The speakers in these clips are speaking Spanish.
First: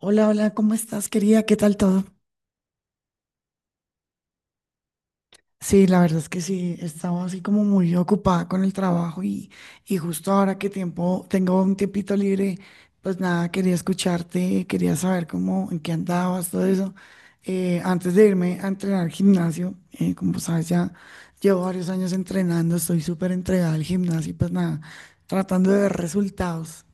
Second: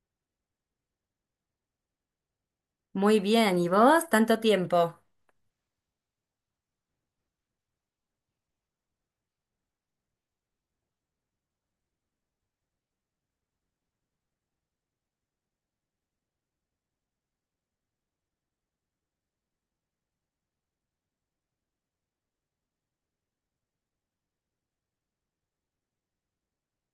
Hola, hola, ¿cómo estás, querida? ¿Qué tal todo? Muy bien, ¿y vos? Tanto tiempo. Sí, la verdad es que sí, estaba así como muy ocupada con el trabajo y justo ahora que tiempo, tengo un tiempito libre, pues nada, quería escucharte, quería saber cómo, en qué andabas, todo eso. Antes de irme a entrenar al gimnasio, como sabes, ya llevo varios años entrenando, estoy súper entregada al gimnasio y pues nada, tratando de ver resultados.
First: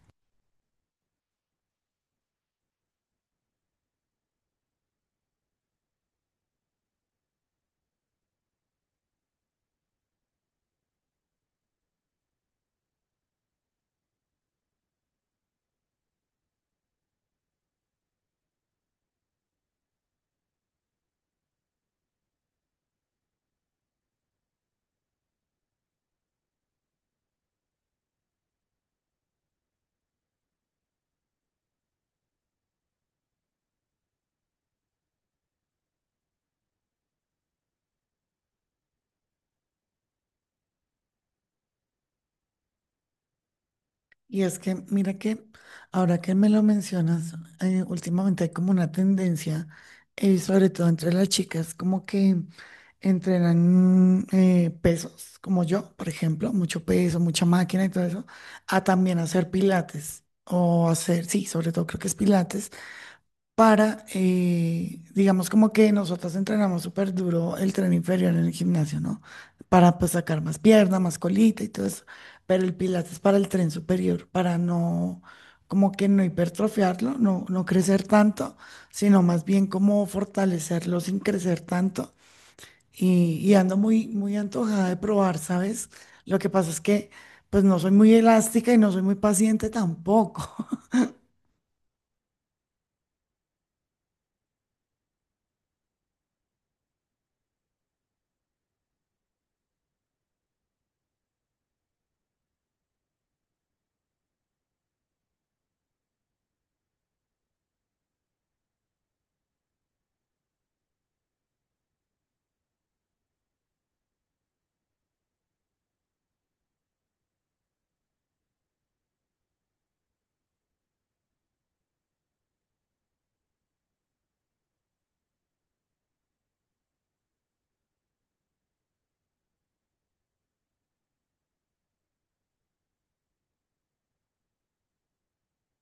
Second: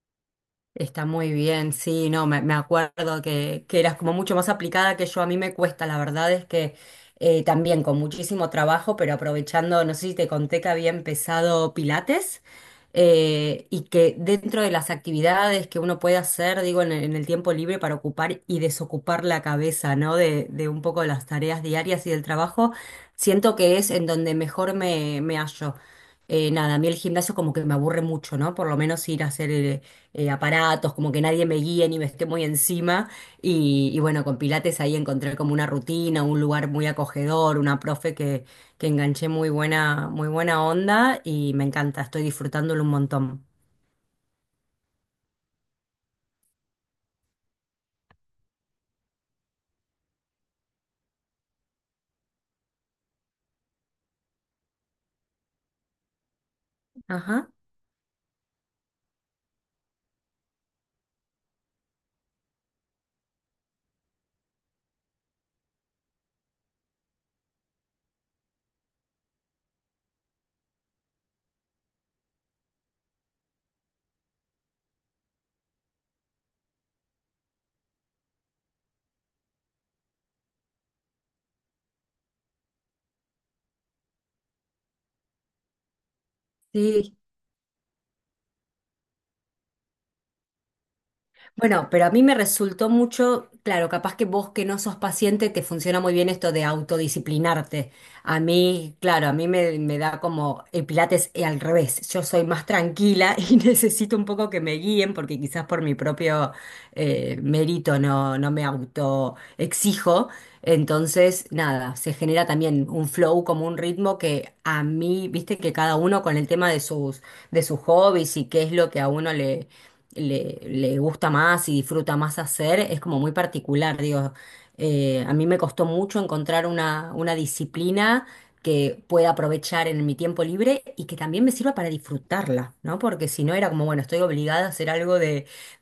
Está muy bien, sí, no, me acuerdo que eras como mucho más aplicada que yo, a mí me cuesta, la verdad es que también con muchísimo trabajo, pero aprovechando, no sé si te conté que había empezado Pilates, y que dentro de las actividades que uno puede hacer, digo, en el tiempo libre para ocupar y desocupar la cabeza, ¿no? De un poco las tareas diarias y del trabajo, siento que es en donde mejor me hallo. Nada, a mí el gimnasio como que me aburre mucho, ¿no? Por lo menos ir a hacer aparatos, como que nadie me guíe ni me esté muy encima. Y bueno, con Pilates ahí encontré como una rutina, un lugar muy acogedor, una profe que enganché muy buena onda y me encanta, estoy disfrutándolo un montón. Y es que, mira que ahora que me lo mencionas, últimamente hay como una tendencia, sobre todo entre las chicas, como que entrenan pesos, como yo, por ejemplo, mucho peso, mucha Ajá, máquina y todo eso, a también hacer pilates o hacer, sí, sobre todo creo que es pilates para, digamos como que nosotras entrenamos súper duro el tren inferior en el gimnasio, ¿no? Para pues sacar más pierna, más colita y todo eso, pero el pilates es para el tren superior, para no, como que no hipertrofiarlo, no, no crecer tanto, sino más bien como fortalecerlo sin crecer tanto. Y ando muy, muy antojada de probar, ¿sabes? Lo que pasa es que sí. pues no soy muy elástica y no soy muy paciente tampoco. Bueno, pero a mí me resultó mucho, claro, capaz que vos que no sos paciente te funciona muy bien esto de autodisciplinarte. A mí, claro, a mí me da como el Pilates al revés. Yo soy más tranquila y necesito un poco que me guíen porque quizás por mi propio merito, no, no me auto exijo. Entonces, nada, se genera también un flow como un ritmo que a mí, viste que cada uno con el tema de sus hobbies y qué es lo que a uno le, le gusta más y disfruta más hacer, es como muy particular, digo. A mí me costó mucho encontrar una disciplina que pueda aprovechar en mi tiempo libre y que también me sirva para disfrutarla, ¿no? Porque si no era como, bueno, estoy obligada a hacer algo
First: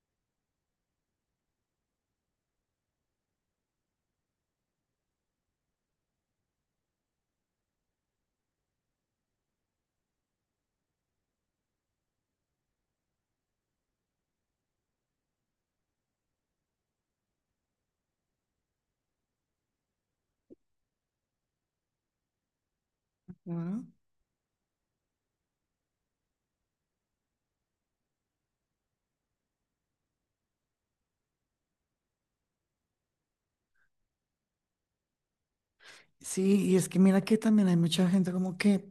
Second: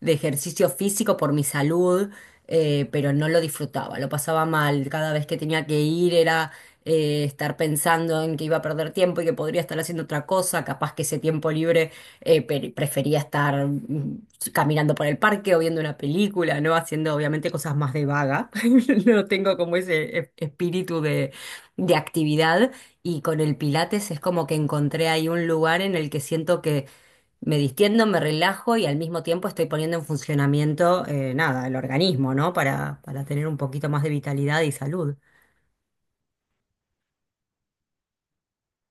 de ejercicio físico por mi salud, pero no lo disfrutaba, lo pasaba mal. Cada vez que tenía que ir era estar pensando en que iba a perder tiempo y que podría estar haciendo otra cosa, capaz que ese tiempo libre prefería estar caminando por el parque o viendo una película, ¿no? Haciendo obviamente cosas más de vaga. No tengo como ese espíritu de actividad y con el Pilates es como que encontré ahí un lugar en el que siento que me distiendo, me relajo y al mismo tiempo estoy poniendo en funcionamiento, nada, el organismo, ¿no? Para tener un poquito más de vitalidad y salud. Sí, y es que mira que también hay mucha gente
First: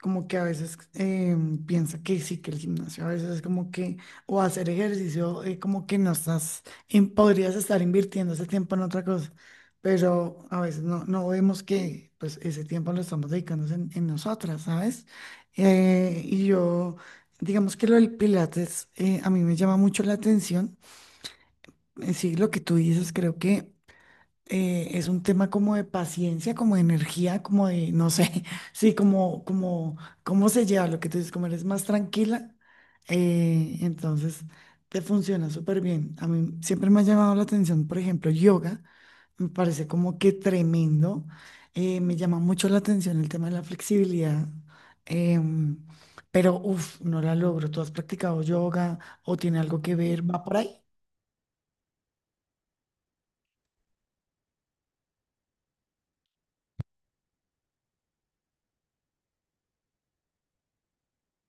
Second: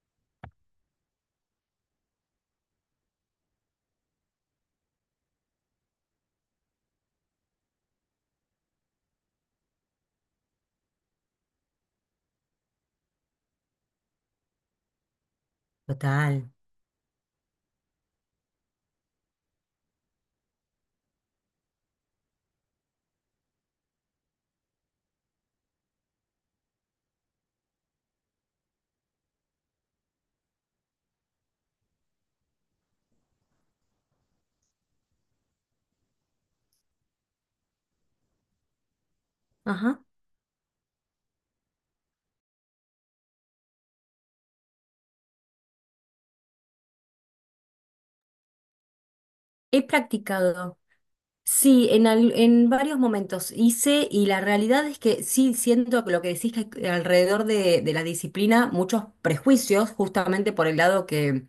como que a veces piensa que sí, que el gimnasio a veces es como que, o hacer ejercicio, como que no estás, podrías estar invirtiendo ese tiempo en otra cosa, pero a veces no, no vemos que pues ese tiempo lo estamos dedicando en nosotras, ¿sabes? Eh, Total. y yo, digamos que lo del Pilates a mí me llama mucho la atención. Sí, lo que tú dices, creo que es un tema como de paciencia, como de energía, como de, no sé, sí, cómo se lleva lo que tú dices, como eres más tranquila, entonces te funciona súper bien. A mí siempre me ha llamado la atención, por ejemplo, yoga, me parece Ajá. como que tremendo, me llama mucho la atención el tema de la flexibilidad, em, pero uff, no la logro. ¿Tú has practicado yoga o tiene algo He que ver? ¿Va por practicado. ahí? Sí, en, en varios momentos hice y la realidad es que sí siento que lo que decís que hay alrededor de la disciplina, muchos prejuicios, justamente por el lado que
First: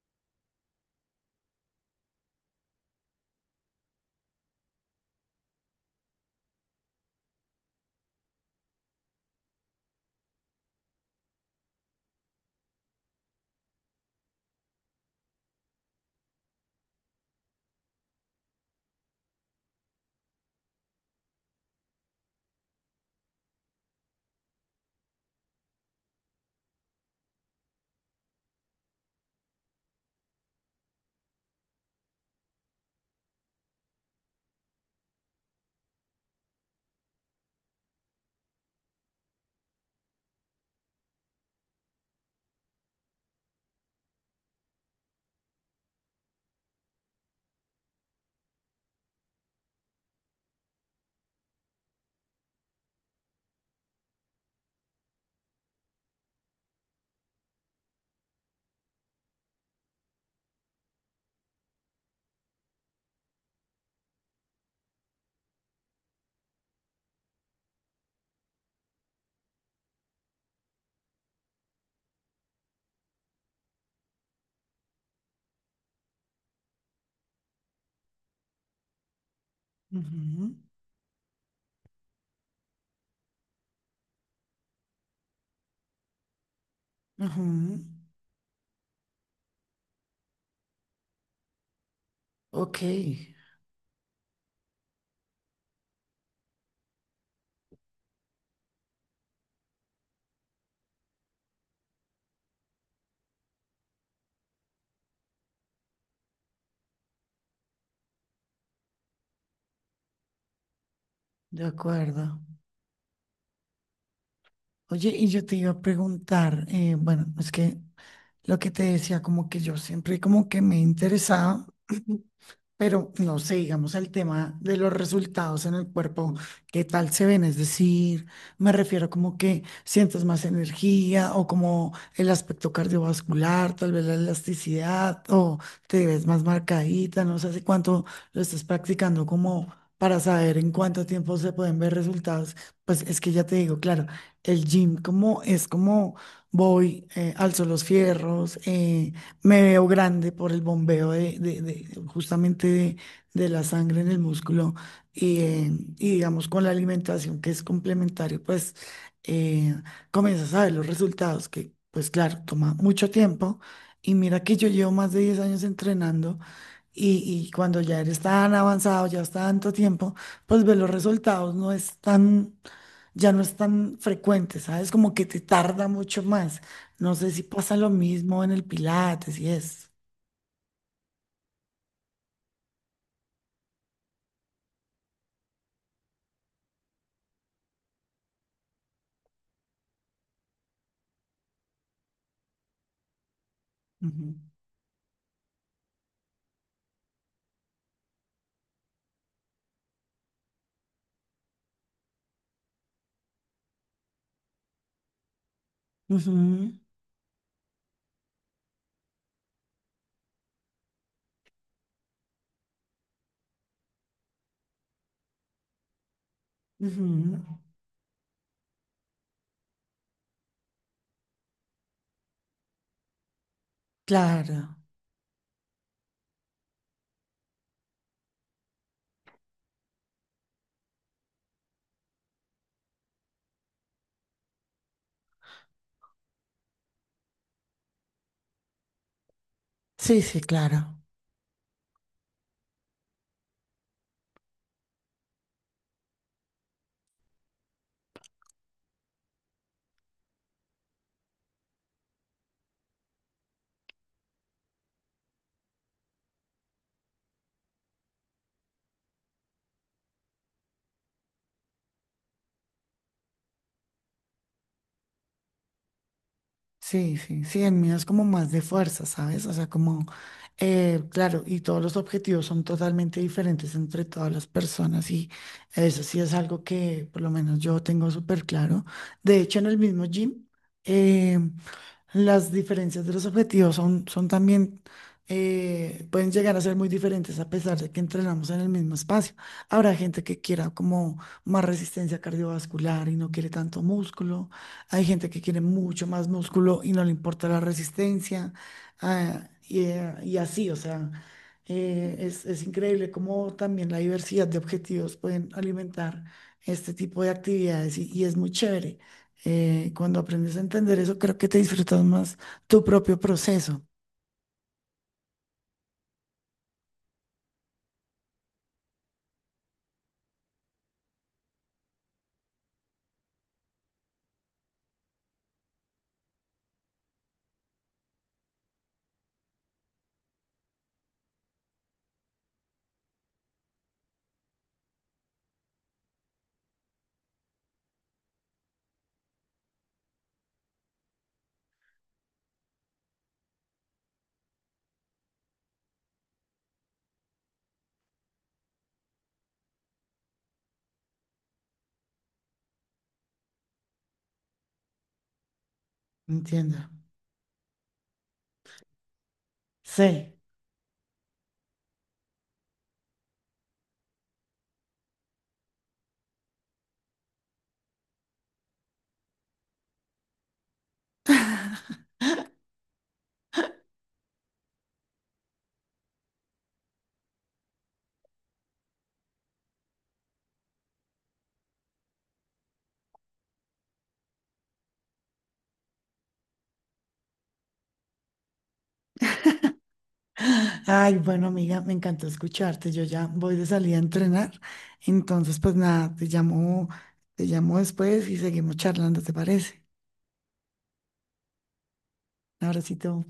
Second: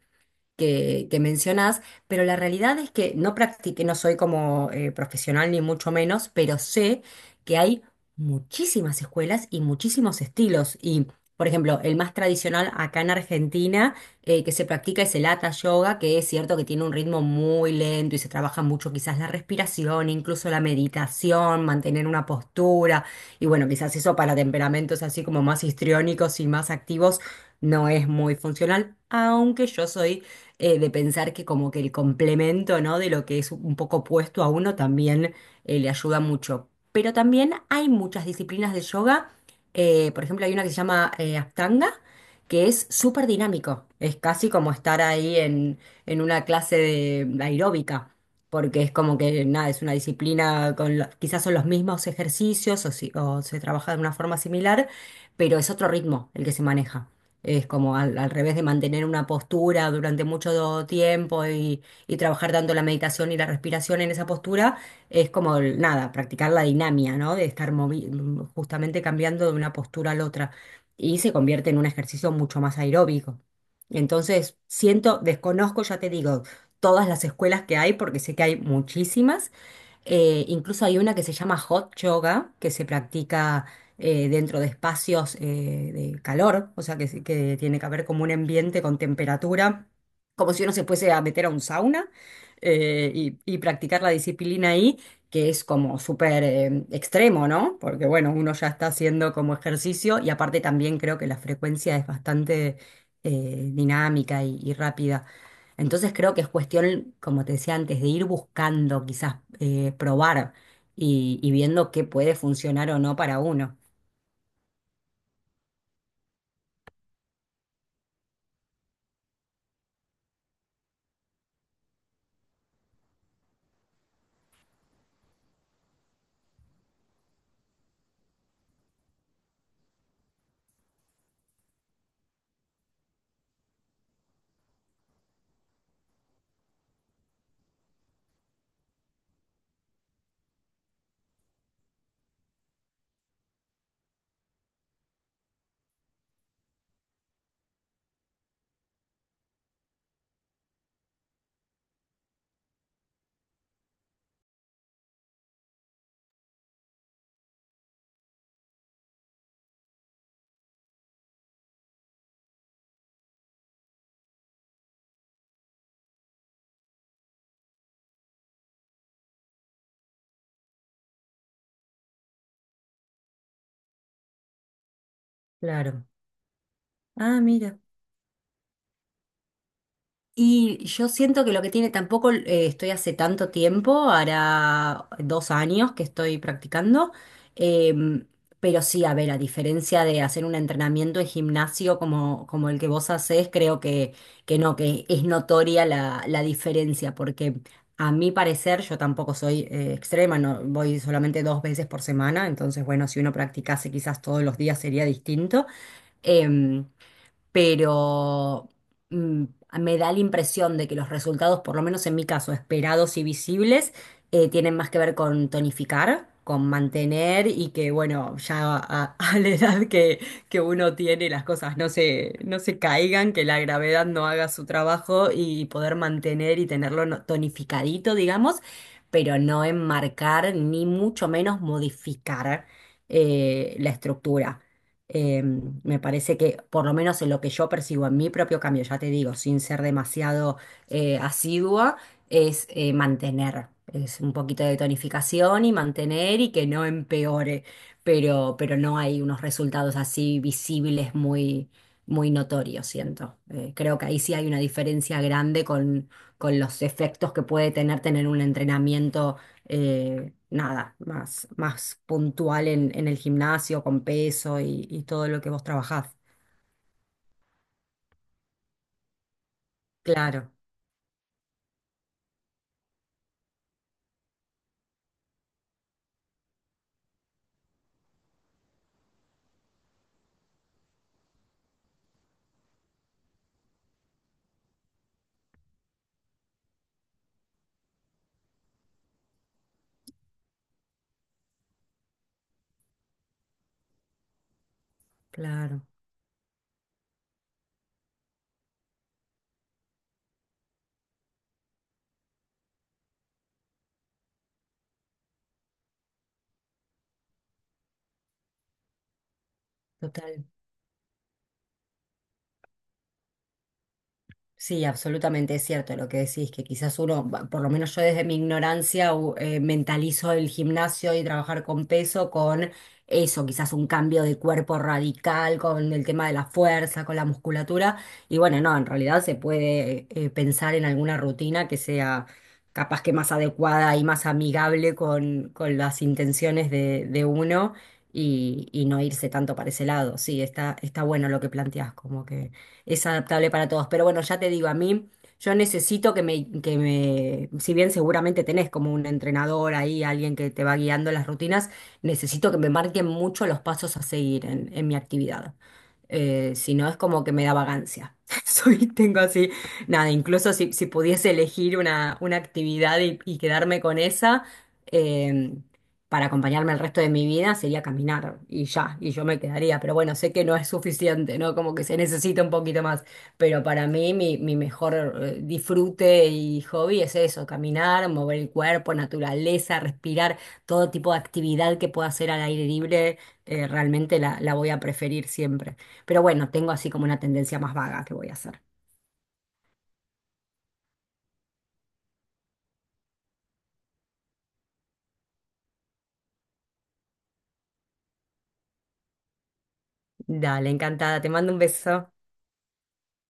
que, que mencionás, pero la realidad es que no practiqué, no soy como profesional ni mucho menos, pero sé que hay muchísimas escuelas y muchísimos estilos. Y, por ejemplo, el más tradicional acá en Argentina, que se practica, es el Hatha Yoga, que es cierto que tiene un ritmo muy lento y se trabaja mucho quizás la respiración, incluso la meditación, mantener una postura. Y bueno, quizás eso para temperamentos así como más histriónicos y más activos no es muy funcional, aunque yo soy de pensar que como que el complemento, ¿no? De lo que es un poco opuesto a uno también le ayuda mucho. Pero también hay muchas disciplinas de yoga. Por ejemplo, hay una que se llama Ashtanga, que es súper dinámico. Es casi como estar ahí en una clase de aeróbica. Porque es como que nada, es una disciplina con quizás son los mismos ejercicios o, o se trabaja de una forma similar, pero es otro ritmo el que se maneja. Es como al revés de mantener una postura durante mucho tiempo y trabajar tanto la meditación y la respiración en esa postura, es como nada, practicar la dinámica, ¿no? De estar justamente cambiando de una postura a la otra. Y se convierte en un ejercicio mucho más aeróbico. Entonces, siento, desconozco, ya te digo, todas las escuelas que hay, porque sé que hay muchísimas. Ujú, Incluso hay una que se llama hot yoga, que se practica dentro de espacios de calor, o sea que, que ujú, tiene que haber como un ambiente con temperatura, como si uno se fuese a meter a un sauna, ok. Y practicar la disciplina ahí, que es como súper extremo, ¿no? Porque bueno, uno ya está haciendo como ejercicio y aparte también creo que la frecuencia es bastante dinámica y rápida. Entonces creo que es cuestión, como te decía antes, de ir buscando, quizás probar y De viendo qué puede acuerdo. funcionar o no para uno. Oye, y yo te iba a preguntar, bueno, es que lo que te decía, como que yo siempre como que me interesaba. Pero no sé, digamos el tema de los resultados en el cuerpo, ¿qué tal se ven? Es decir, me refiero como que sientes más energía o como el aspecto cardiovascular, tal vez la elasticidad o te ves más marcadita, no sé hace cuánto lo estás practicando como para saber en cuánto tiempo se pueden ver resultados. Pues es que ya te digo, claro, el gym como es como voy, alzo los fierros, me veo grande por el bombeo justamente de la sangre en el músculo y y digamos con la alimentación que es complementario, pues eh, comienzas a ver los resultados que pues claro, toma mucho tiempo y mira que yo llevo más de 10 años entrenando y, y cuando ya eres tan avanzado, ya está tanto tiempo, pues ver los resultados no es tan, ya no es tan frecuente, ¿sabes? Como que te tarda Claro. mucho más. No sé Ah, si pasa mira. lo mismo en el Pilates y eso. Y yo siento que lo que tiene, tampoco estoy hace tanto tiempo, hará 2 años que estoy practicando, em, pero sí, a ver, a diferencia de hacer un entrenamiento en gimnasio como, como el que vos hacés, creo Ujú, que no, que es notoria la diferencia, porque a mi parecer yo tampoco soy extrema, no, voy solamente 2 veces por semana, entonces bueno, si uno practicase quizás todos los días sería distinto. ujú, Em, pero mm, me da la impresión de que los resultados, por lo menos en mi caso, esperados y visibles, tienen más que ver con tonificar, con ujú. mantener y que, bueno, ya a, a la edad que uno tiene, las cosas no se caigan, que la gravedad no haga Claro. su trabajo y poder mantener y tenerlo tonificadito, digamos, pero no enmarcar ni mucho menos modificar la estructura. Eh, Me parece que, por lo menos en lo que yo percibo en mi propio cambio, ya te digo, sin ser Sí, sí, demasiado claro. Asidua, es mantener, es un poquito de tonificación y mantener y que no empeore, pero no hay unos resultados así visibles muy, muy notorios, siento. Creo que ahí sí hay una diferencia grande con los efectos que puede tener un entrenamiento nada, más, más puntual en el gimnasio, con peso y todo lo que vos trabajás. Sí, sí, sí. El mío es como más de fuerza, ¿sabes? O sea, como, Claro, claro, y todos los objetivos son totalmente diferentes entre todas las personas y eso sí es algo que por lo menos yo tengo súper claro. De hecho, en el mismo gym. eh, Las diferencias de los objetivos son también pueden llegar a ser muy diferentes a pesar de que entrenamos en el mismo espacio. Habrá gente que quiera como más resistencia cardiovascular y no quiere tanto músculo. Hay gente que quiere claro, mucho más músculo y no le importa la resistencia. Y así, o sea, es increíble cómo también la diversidad de objetivos pueden alimentar este tipo de actividades y es muy chévere. Cuando totalmente. aprendes a entender eso, creo que te disfrutas más tu propio proceso. Sí, absolutamente es cierto lo que decís, que quizás uno, por lo menos yo desde mi ignorancia, mentalizo el gimnasio y trabajar con peso con eso, quizás un cambio de cuerpo radical, con el tema de la fuerza, con la musculatura. Y bueno, no, en realidad se puede pensar en alguna rutina que sea capaz que más adecuada y más amigable con las intenciones de uno y no irse tanto para ese lado. Sí, está, está bueno lo que planteás, como que es adaptable para todos. Pero bueno, ya te digo, a mí yo necesito que me si bien seguramente tenés como un entrenador ahí, alguien que te va guiando las rutinas, necesito que me marquen mucho los pasos a seguir en mi actividad. Si Entiendo. no, es como que me da vagancia. Soy, tengo así, nada, Sí. incluso si pudiese elegir una actividad y quedarme con esa. eh, para acompañarme el resto de mi vida sería caminar y ya, y yo me quedaría, pero bueno, sé que no es suficiente, ¿no? Como que se necesita un poquito más, pero para mí mi, mi mejor disfrute y hobby es eso, caminar, mover el cuerpo, naturaleza, respirar, todo tipo de actividad que pueda hacer al aire libre, realmente la voy a preferir siempre. Pero bueno, tengo así como una tendencia más vaga que voy a hacer. Ay, bueno, amiga, me encantó escucharte. Yo ya voy de salida a entrenar. Entonces, pues nada, te llamo después y seguimos charlando, ¿te parece? Dale, encantada, te mando un beso. Un abracito.